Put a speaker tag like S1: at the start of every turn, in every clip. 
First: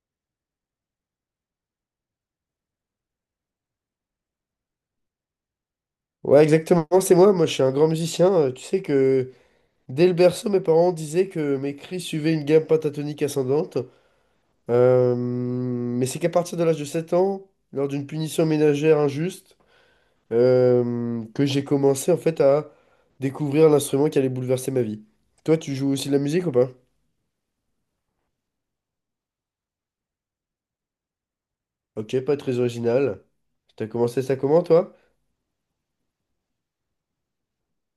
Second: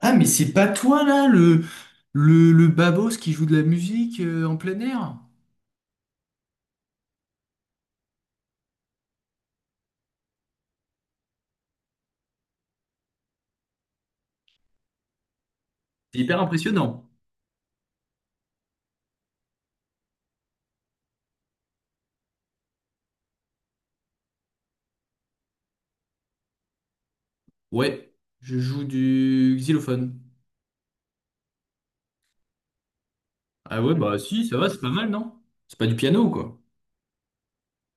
S1: Ah, mais c'est pas toi là, le babos qui joue de la musique en plein air?
S2: Ouais, exactement, c'est moi. Moi, je suis un grand musicien. Tu sais que dès le berceau, mes parents disaient que mes cris suivaient une gamme pentatonique ascendante. Mais
S1: C'est
S2: c'est qu'à
S1: hyper
S2: partir de l'âge de
S1: impressionnant.
S2: 7 ans, lors d'une punition ménagère injuste, que j'ai commencé en fait à découvrir l'instrument qui allait bouleverser ma vie. Toi, tu joues aussi de la musique ou pas?
S1: Ouais, je joue du xylophone.
S2: Ok, pas très original.
S1: Ah
S2: T'as
S1: ouais, bah
S2: commencé ça
S1: si, ça
S2: comment,
S1: va, c'est pas
S2: toi?
S1: mal, non? C'est pas du piano, quoi.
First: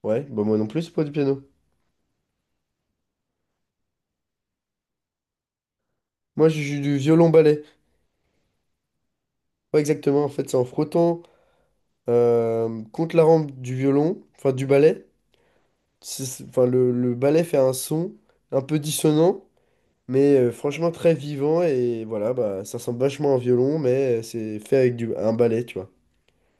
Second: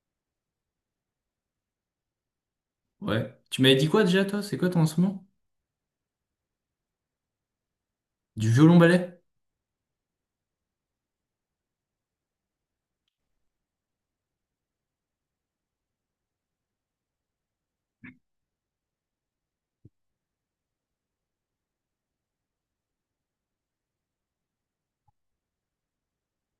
S2: Ouais, bah moi non plus, c'est pas du piano.
S1: Ouais. Tu m'avais dit quoi déjà, toi? C'est quoi ton instrument?
S2: Moi, je joue du violon-ballet.
S1: Du violon-ballet?
S2: Ouais, exactement, en fait, c'est en frottant, contre la rampe du violon, enfin du ballet. Enfin, le ballet fait un son un peu dissonant, mais franchement très vivant. Et voilà, bah, ça ressemble vachement à un violon, mais c'est fait avec un ballet, tu vois.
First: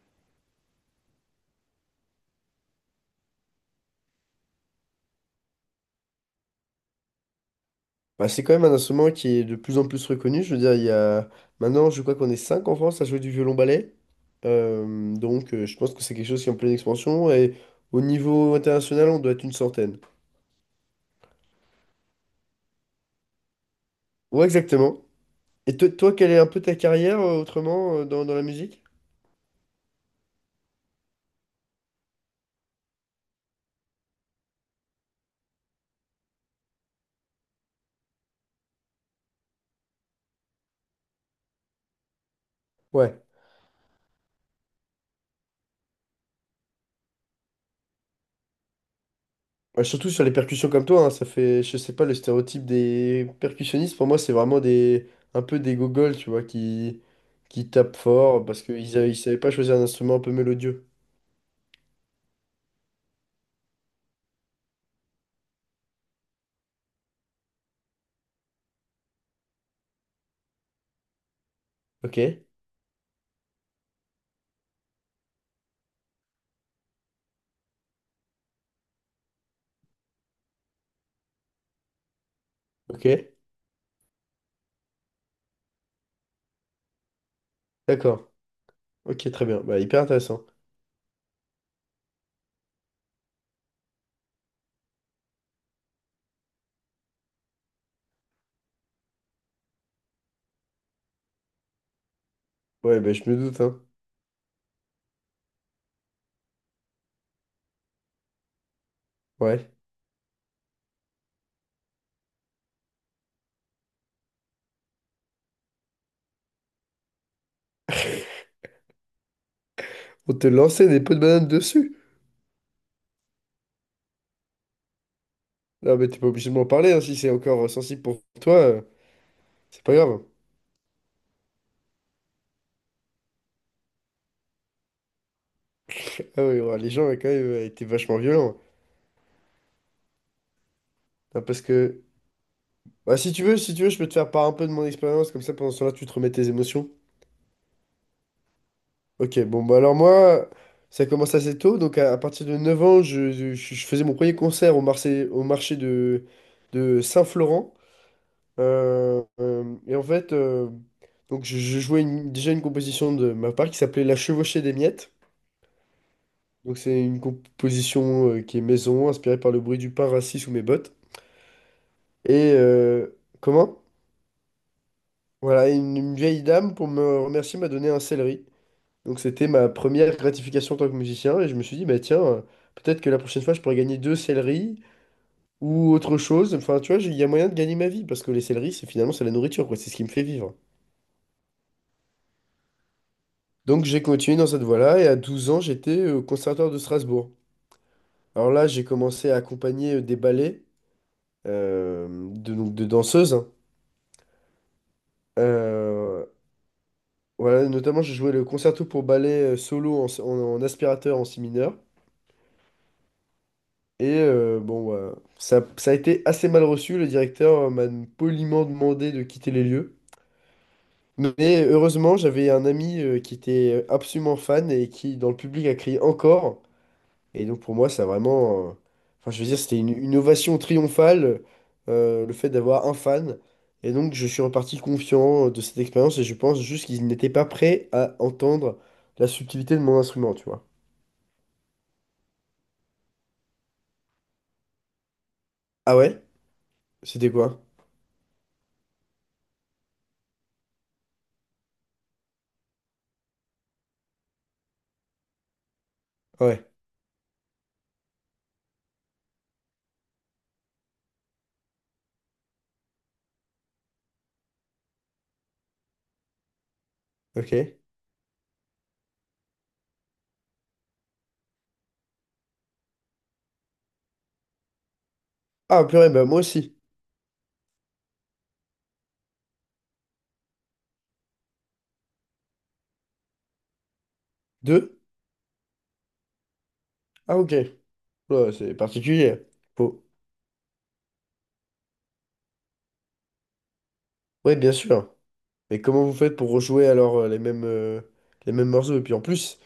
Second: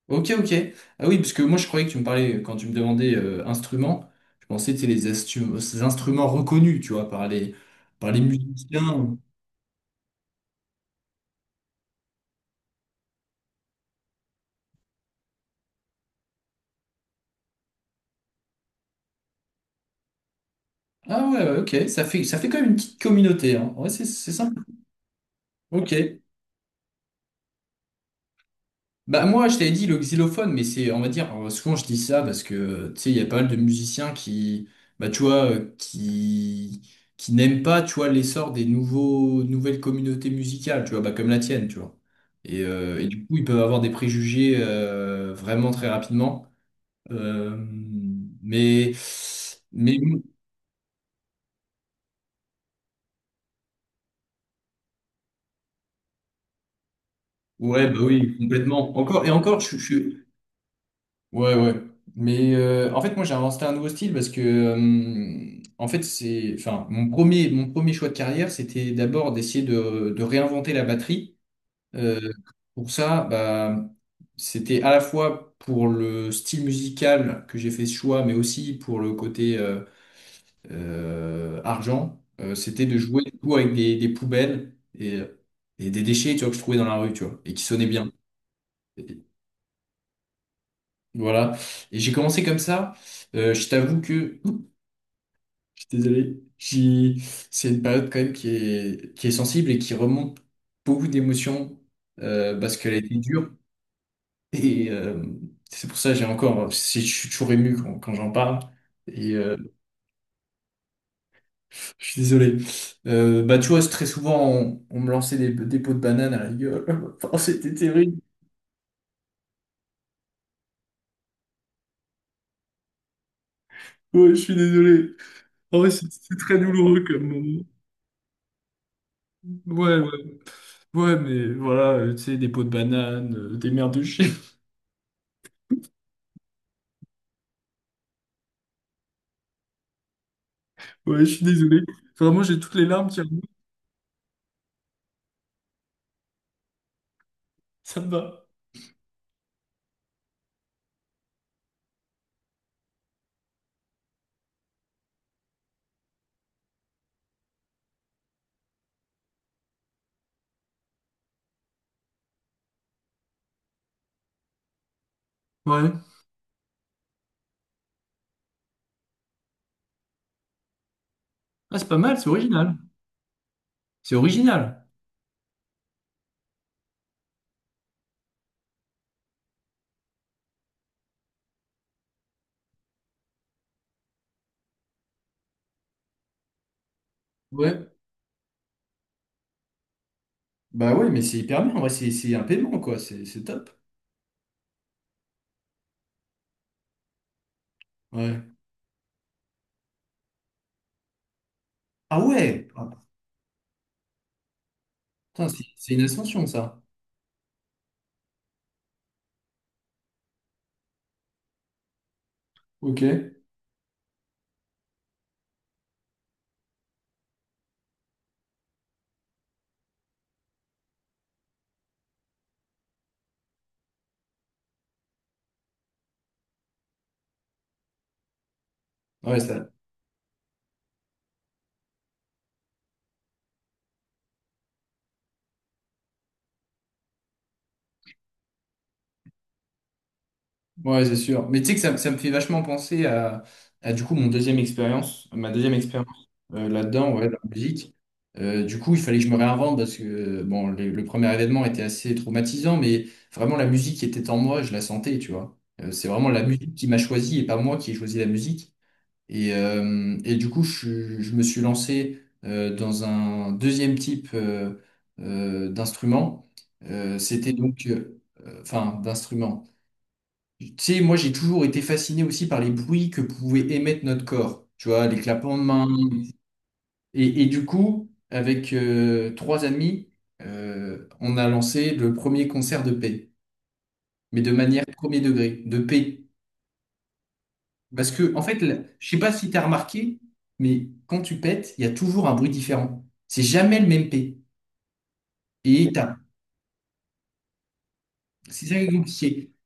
S1: Ok, ok. Ah oui, parce que moi je croyais que tu me parlais, quand tu me demandais instrument, je pensais que c'était les ces instruments reconnus, tu vois, par les
S2: Bah, c'est quand même un instrument
S1: musiciens.
S2: qui est de plus en plus reconnu. Je veux dire, il y a maintenant, je crois qu'on est 5 en France à jouer du violon-ballet. Donc, je pense que c'est quelque chose qui est en pleine expansion. Et au niveau international, on doit être une centaine.
S1: Ah ouais, ouais, ok, ça fait quand même une petite communauté, hein. Ouais, c'est
S2: Ouais,
S1: sympa.
S2: exactement. Et toi,
S1: Ok.
S2: quelle est un peu ta carrière autrement, dans la musique?
S1: Bah moi je t'avais dit le xylophone mais c'est on va dire souvent je dis ça parce que tu sais il y a pas mal de musiciens qui bah tu vois qui n'aiment pas tu vois l'essor des nouveaux nouvelles communautés musicales tu vois bah comme la tienne tu vois et
S2: Ouais.
S1: du coup ils peuvent avoir des préjugés vraiment très rapidement. Euh, mais
S2: Ouais,
S1: mais
S2: surtout sur les percussions comme toi, hein, ça fait, je sais pas, le stéréotype des percussionnistes, pour moi, c'est vraiment un peu des gogols, tu vois, qui
S1: ouais
S2: tapent
S1: bah oui
S2: fort parce
S1: complètement
S2: qu'ils
S1: encore et
S2: savaient pas
S1: encore
S2: choisir un instrument un peu mélodieux.
S1: ouais, ouais. Mais en fait, moi, j'ai inventé un nouveau style parce que, en fait, c'est, enfin, mon premier choix de carrière, c'était d'abord d'essayer de réinventer la batterie.
S2: Ok,
S1: Euh, pour ça, bah, c'était à la fois pour le style musical que j'ai fait ce choix, mais aussi pour le côté argent. C'était de
S2: ok,
S1: jouer du coup, avec des poubelles et des déchets, tu vois, que je trouvais dans la rue, tu vois, et qui sonnaient bien.
S2: d'accord, ok, très bien, bah, hyper intéressant.
S1: Voilà. Et j'ai commencé comme ça. Je t'avoue que, ouh, je suis désolé, c'est une période quand même qui est sensible et qui remonte beaucoup d'émotions parce qu'elle a
S2: Ouais, bah,
S1: été
S2: je me
S1: dure.
S2: doute, hein.
S1: Et c'est pour ça que j'ai encore, je suis toujours ému quand, quand j'en parle. Et
S2: Ouais.
S1: je suis désolé. Bah, tu vois, c'est très souvent, on me lançait des pots de banane à la gueule. Oh, c'était terrible.
S2: On te lançait des pots de banane dessus.
S1: Ouais, je suis désolé. Oh,
S2: Non, mais t'es pas
S1: c'est
S2: obligé de
S1: très
S2: m'en parler, hein,
S1: douloureux
S2: si
S1: comme
S2: c'est
S1: moment.
S2: encore sensible pour toi, c'est pas
S1: Ouais,
S2: grave.
S1: ouais. Ouais, mais voilà, tu sais, des pots de banane, des merdes de chien.
S2: Ah oui, ouais, les gens ont quand même, été vachement violents,
S1: Ouais, je
S2: hein,
S1: suis
S2: parce
S1: désolé.
S2: que...
S1: Vraiment, j'ai toutes les larmes
S2: Bah,
S1: qui
S2: si
S1: arrivent.
S2: tu veux, si tu veux, je peux te faire part un peu de mon expérience, comme ça pendant ce temps-là, tu te remets tes émotions.
S1: Ça me va.
S2: Ok, bon, bah alors moi, ça commence assez tôt, donc à partir de 9 ans, je faisais mon premier concert au marché de Saint-Florent. Et en fait, donc je jouais déjà une composition de ma part qui s'appelait La Chevauchée des Miettes.
S1: Ouais.
S2: Donc c'est une composition qui est maison, inspirée par le bruit du pain rassis sous mes bottes.
S1: Ah, c'est pas mal, c'est
S2: Et
S1: original.
S2: comment?
S1: C'est original.
S2: Voilà, une vieille dame, pour me remercier, m'a donné un céleri. Donc c'était ma première gratification en tant que musicien et je me suis dit, bah tiens, peut-être que la prochaine fois je pourrais gagner deux céleris ou autre chose. Enfin, tu vois, il y a moyen de gagner ma
S1: Ouais,
S2: vie parce que les céleris, c'est finalement c'est la nourriture, quoi, c'est ce qui me fait vivre.
S1: bah ouais, mais c'est hyper bien. En vrai, c'est un paiement, quoi. C'est top.
S2: Donc j'ai continué dans cette voie-là et à 12 ans, j'étais au conservatoire de Strasbourg. Alors
S1: Ouais.
S2: là, j'ai commencé à accompagner des ballets,
S1: Ah ouais!
S2: donc de
S1: Ah,
S2: danseuses, hein.
S1: putain, c'est une
S2: Euh,
S1: ascension, ça.
S2: voilà, notamment j'ai joué le concerto pour ballet solo, en aspirateur, en si mineur.
S1: Ok.
S2: Et bon, bah, ça a été assez mal reçu. Le directeur m'a poliment demandé de quitter les lieux. Mais heureusement, j'avais un ami qui était absolument fan et qui, dans le public, a crié encore. Et donc, pour moi, ça a vraiment. Enfin,
S1: Ouais,
S2: je veux dire,
S1: ça.
S2: c'était une ovation triomphale, le fait d'avoir un fan. Et donc, je suis reparti confiant de cette expérience et je pense juste qu'ils n'étaient pas prêts à entendre la subtilité de mon instrument, tu vois.
S1: Ouais, c'est sûr. Mais tu sais que ça me fait vachement penser à du coup mon deuxième expérience, ma deuxième
S2: Ah ouais?
S1: expérience là-dedans, ouais,
S2: C'était
S1: dans la
S2: quoi?
S1: musique. Du coup, il fallait que je me réinvente parce que bon, le premier événement était assez traumatisant, mais vraiment la musique qui était en moi, je la sentais, tu vois. C'est vraiment la
S2: Ouais,
S1: musique qui m'a choisi et pas moi qui ai choisi la musique. Et du coup, je me suis lancé dans un deuxième type d'instrument. C'était
S2: ok.
S1: donc, enfin, d'instrument. Tu sais, moi j'ai toujours été fasciné aussi par les bruits que pouvait émettre notre corps, tu vois, les clapements de
S2: Ah,
S1: mains.
S2: purée, bah moi aussi.
S1: Et du coup, avec trois amis, on a lancé le premier concert de paix, mais de manière
S2: Deux?
S1: premier degré, de paix.
S2: Ah, ok.
S1: Parce que, en
S2: Ouais,
S1: fait,
S2: c'est
S1: là, je sais pas
S2: particulier.
S1: si tu as
S2: Faut...
S1: remarqué, mais quand tu pètes, il y a toujours un bruit différent. C'est jamais le même paix.
S2: Ouais, bien sûr. Mais
S1: Et
S2: comment vous faites pour rejouer alors, les
S1: c'est
S2: mêmes
S1: ça qui est
S2: morceaux? Et puis en
S1: compliqué.
S2: plus,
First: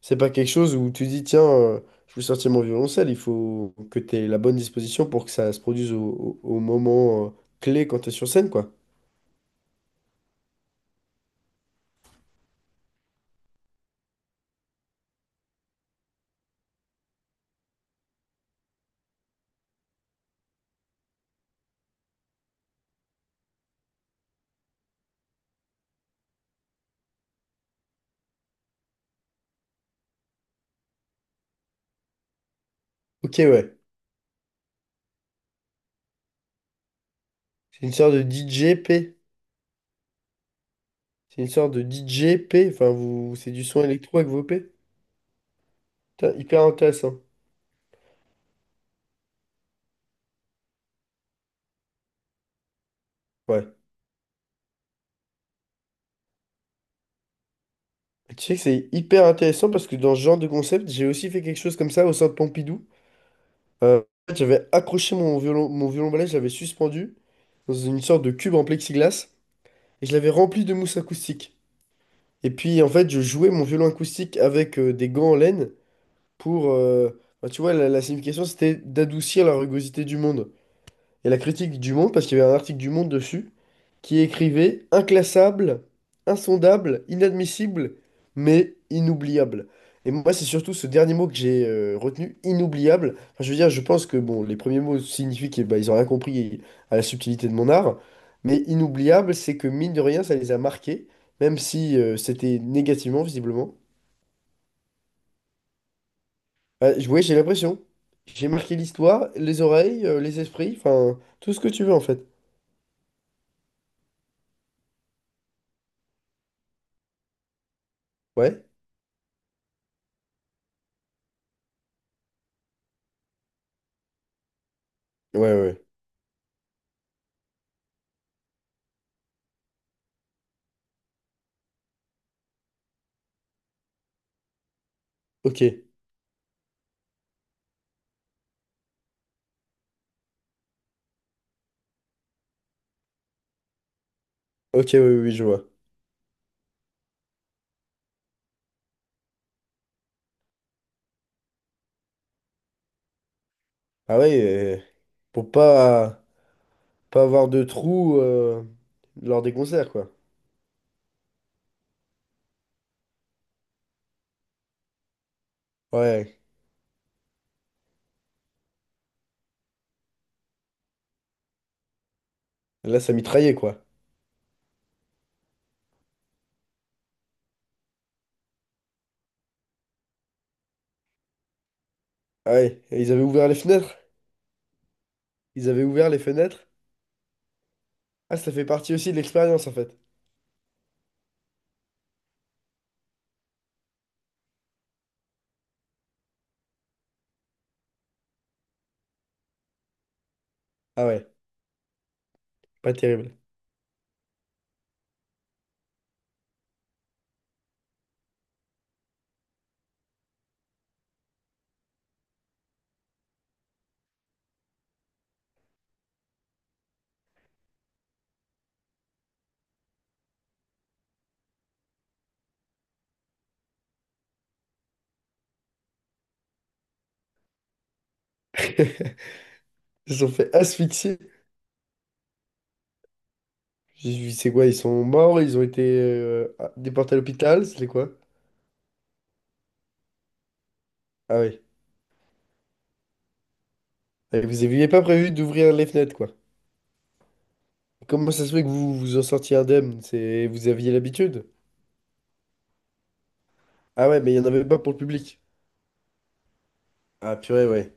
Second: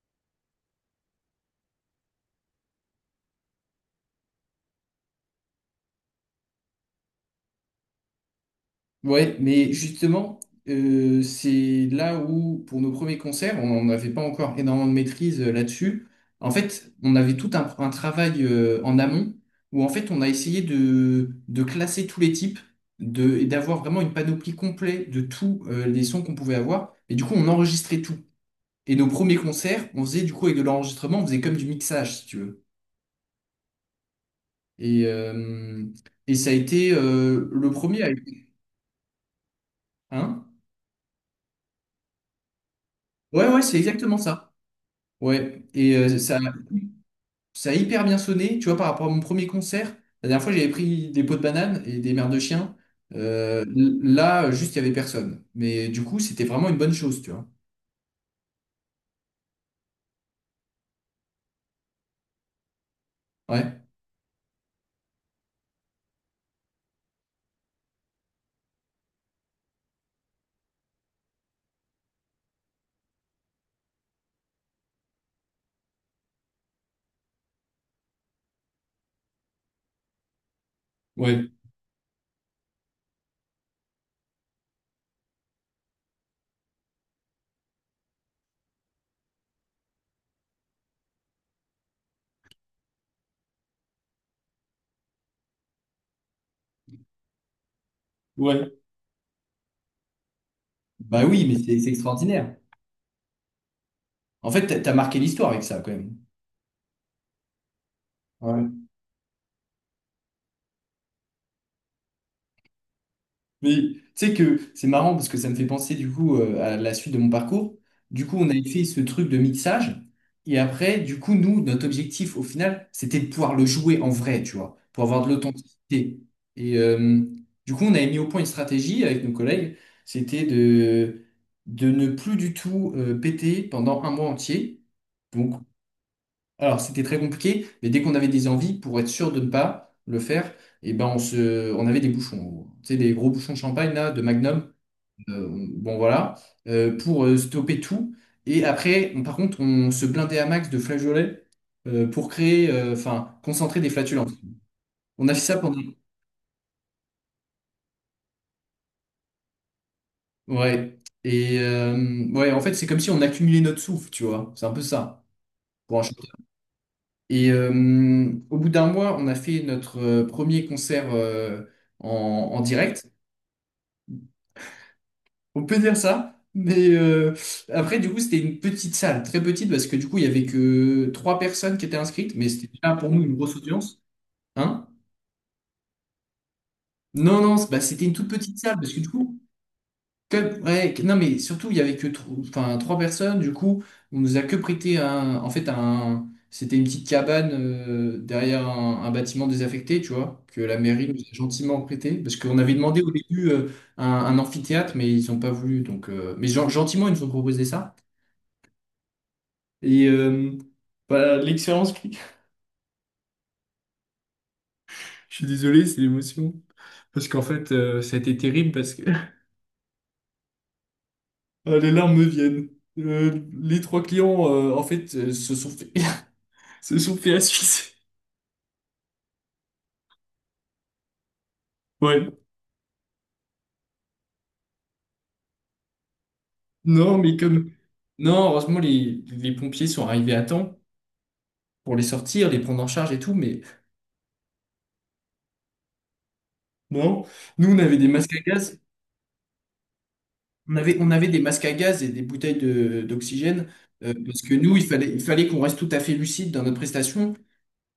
S2: c'est pas quelque chose où tu dis, tiens, je veux sortir mon violoncelle, il faut que tu aies la bonne disposition pour que ça se produise au moment clé quand tu es sur scène, quoi.
S1: Ouais, mais justement, c'est là où, pour nos premiers concerts, on n'avait pas encore énormément de maîtrise là-dessus. En fait, on avait tout un travail en amont où, en fait, on a essayé de classer tous les types de, et d'avoir vraiment une panoplie complète de tous les sons qu'on pouvait avoir. Et du coup, on enregistrait tout. Et nos premiers concerts, on faisait du coup avec de l'enregistrement, on faisait comme du mixage, si tu veux.
S2: Ok, ouais.
S1: Et, euh, et ça a été le
S2: C'est une
S1: premier à...
S2: sorte de DJP.
S1: Hein?
S2: C'est une sorte de DJP. Enfin, vous...
S1: Ouais,
S2: c'est
S1: ouais,
S2: du
S1: c'est
S2: son
S1: exactement
S2: électro avec vos
S1: ça.
S2: P.
S1: Ouais, et ça,
S2: Putain, hyper intéressant.
S1: ça a hyper bien sonné, tu vois, par rapport à mon premier concert. La dernière fois, j'avais pris des pots de bananes et des mères de chiens.
S2: Ouais.
S1: Là, juste, il y avait personne. Mais du coup, c'était vraiment une bonne chose, tu vois.
S2: Et tu sais que c'est hyper intéressant parce que dans ce genre de concept, j'ai aussi fait quelque chose comme ça au Centre Pompidou.
S1: Ouais.
S2: Euh, En fait, j'avais accroché mon violon balai, je l'avais suspendu dans une sorte de cube en plexiglas et je l'avais rempli de mousse acoustique. Et puis en fait, je jouais mon violon acoustique avec des gants en laine pour, bah, tu vois, la signification, c'était d'adoucir la rugosité du monde. Et la
S1: Ouais,
S2: critique du Monde, parce qu'il y avait un article du Monde dessus, qui écrivait « Inclassable, insondable, inadmissible, mais inoubliable ». Et moi, c'est surtout ce dernier mot que j'ai retenu, inoubliable. Enfin, je veux dire, je pense que bon, les premiers mots signifient qu'ils ils ont rien compris à la subtilité de mon art, mais
S1: ouais.
S2: inoubliable, c'est que mine de rien, ça les a marqués,
S1: Bah oui, mais
S2: même
S1: c'est
S2: si
S1: extraordinaire.
S2: c'était négativement, visiblement.
S1: En fait, t'as t'as marqué l'histoire avec ça, quand même.
S2: Ouais, j'ai l'impression. J'ai
S1: Ouais.
S2: marqué l'histoire, les oreilles, les esprits, enfin, tout ce que tu veux en fait.
S1: Mais tu sais que c'est marrant parce que ça me fait penser du coup à la suite de mon parcours. Du coup, on avait
S2: Ouais.
S1: fait ce truc de mixage. Et après, du coup, nous, notre objectif au final, c'était de pouvoir le jouer en vrai, tu vois, pour avoir de
S2: Ouais, ouais, ouais.
S1: l'authenticité. Et du coup, on avait mis au point une stratégie avec nos collègues. C'était de ne plus du tout péter pendant un mois entier. Donc,
S2: Ok,
S1: alors, c'était très compliqué, mais dès qu'on avait des envies, pour être sûr de ne pas le faire, eh ben on avait des bouchons, en gros. Tu sais, des gros bouchons de champagne, là, de Magnum.
S2: ok, oui, oui, oui, je
S1: Euh,
S2: vois.
S1: bon, voilà. Pour stopper tout. Et après, par contre, on se blindait à max de flageolets pour créer, enfin, concentrer des
S2: Ah
S1: flatulences.
S2: ouais, euh,
S1: On a fait
S2: pour
S1: ça pendant.
S2: pas avoir de trous lors des concerts, quoi.
S1: Ouais. Et ouais, en fait, c'est comme si on accumulait notre souffle, tu vois. C'est un peu ça, pour un chanteur.
S2: Ouais,
S1: Et au bout d'un mois, on a fait notre premier concert en en
S2: là,
S1: direct.
S2: ça mitraillait, quoi.
S1: On peut dire ça, mais après, du coup, c'était une petite salle, très petite, parce que du coup, il y avait que trois personnes qui étaient inscrites, mais
S2: Ah
S1: c'était
S2: ouais,
S1: déjà
S2: et
S1: pour
S2: ils avaient
S1: nous une
S2: ouvert
S1: grosse
S2: les fenêtres.
S1: audience. Hein?
S2: Ils avaient ouvert les fenêtres.
S1: Non, non, bah, c'était une toute
S2: Ah, ça
S1: petite
S2: fait
S1: salle, parce
S2: partie
S1: que du
S2: aussi de
S1: coup,
S2: l'expérience, en fait.
S1: ouais, non, mais surtout, il y avait que enfin, trois personnes, du coup, on nous a que prêté un, en fait, un, c'était une petite cabane derrière un bâtiment désaffecté, tu vois, que la
S2: Ah
S1: mairie nous
S2: ouais,
S1: a gentiment prêté, parce qu'on avait
S2: pas
S1: demandé au
S2: terrible.
S1: début un amphithéâtre, mais ils n'ont pas voulu, donc, mais gentiment, ils nous ont proposé ça. Et bah, je suis désolé, c'est l'émotion. Parce qu'en fait, ça a été terrible parce que ah, les larmes me viennent. Les trois clients, en fait, se sont fait, se sont fait asphyxier.
S2: Ils se sont fait asphyxier.
S1: Ouais.
S2: J'ai vu, c'est quoi, ils sont morts, ils ont été déportés
S1: Non,
S2: à
S1: mais
S2: l'hôpital,
S1: comme...
S2: c'est quoi?
S1: non, heureusement, les pompiers sont arrivés à temps
S2: Ah ouais.
S1: pour les sortir, les prendre en charge et tout, mais
S2: Et vous aviez pas prévu d'ouvrir les fenêtres, quoi.
S1: non. Nous, on avait des
S2: Comment
S1: masques à
S2: ça se fait que
S1: gaz.
S2: vous vous en sortiez indemne? C'est... Vous aviez
S1: On avait des
S2: l'habitude?
S1: masques à gaz et des bouteilles de, d'oxygène
S2: Ah ouais, mais il y
S1: parce
S2: en
S1: que
S2: avait
S1: nous,
S2: pas pour le
S1: il
S2: public.
S1: fallait qu'on reste tout à fait lucide dans notre prestation.
S2: Ah purée, ouais.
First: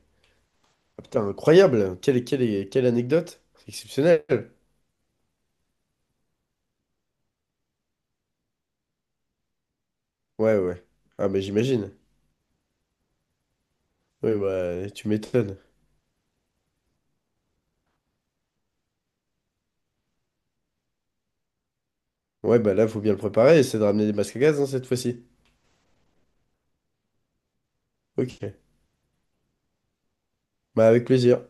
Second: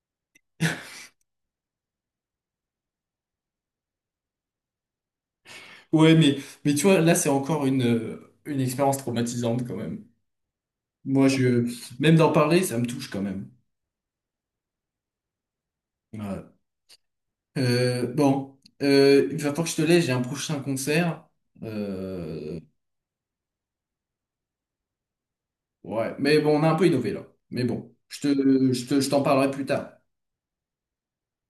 S2: Ah, putain, incroyable. Quelle, quelle, quelle anecdote. Exceptionnelle.
S1: Ouais, mais tu vois, là, c'est encore une expérience traumatisante quand même.
S2: Ouais, ouais. Ah
S1: Moi,
S2: mais
S1: je,
S2: j'imagine.
S1: même d'en parler, ça me touche quand même.
S2: Oui, bah tu m'étonnes.
S1: Ouais. Bon, il va falloir que je te laisse, j'ai un prochain concert. Euh,
S2: Ouais, bah là, faut bien le préparer, c'est de ramener des masques à gaz, hein, cette fois-ci.
S1: ouais, mais bon, on a un peu innové là. Mais bon, je
S2: Ok.
S1: te, je te, je t'en parlerai plus tard.
S2: Bah avec plaisir.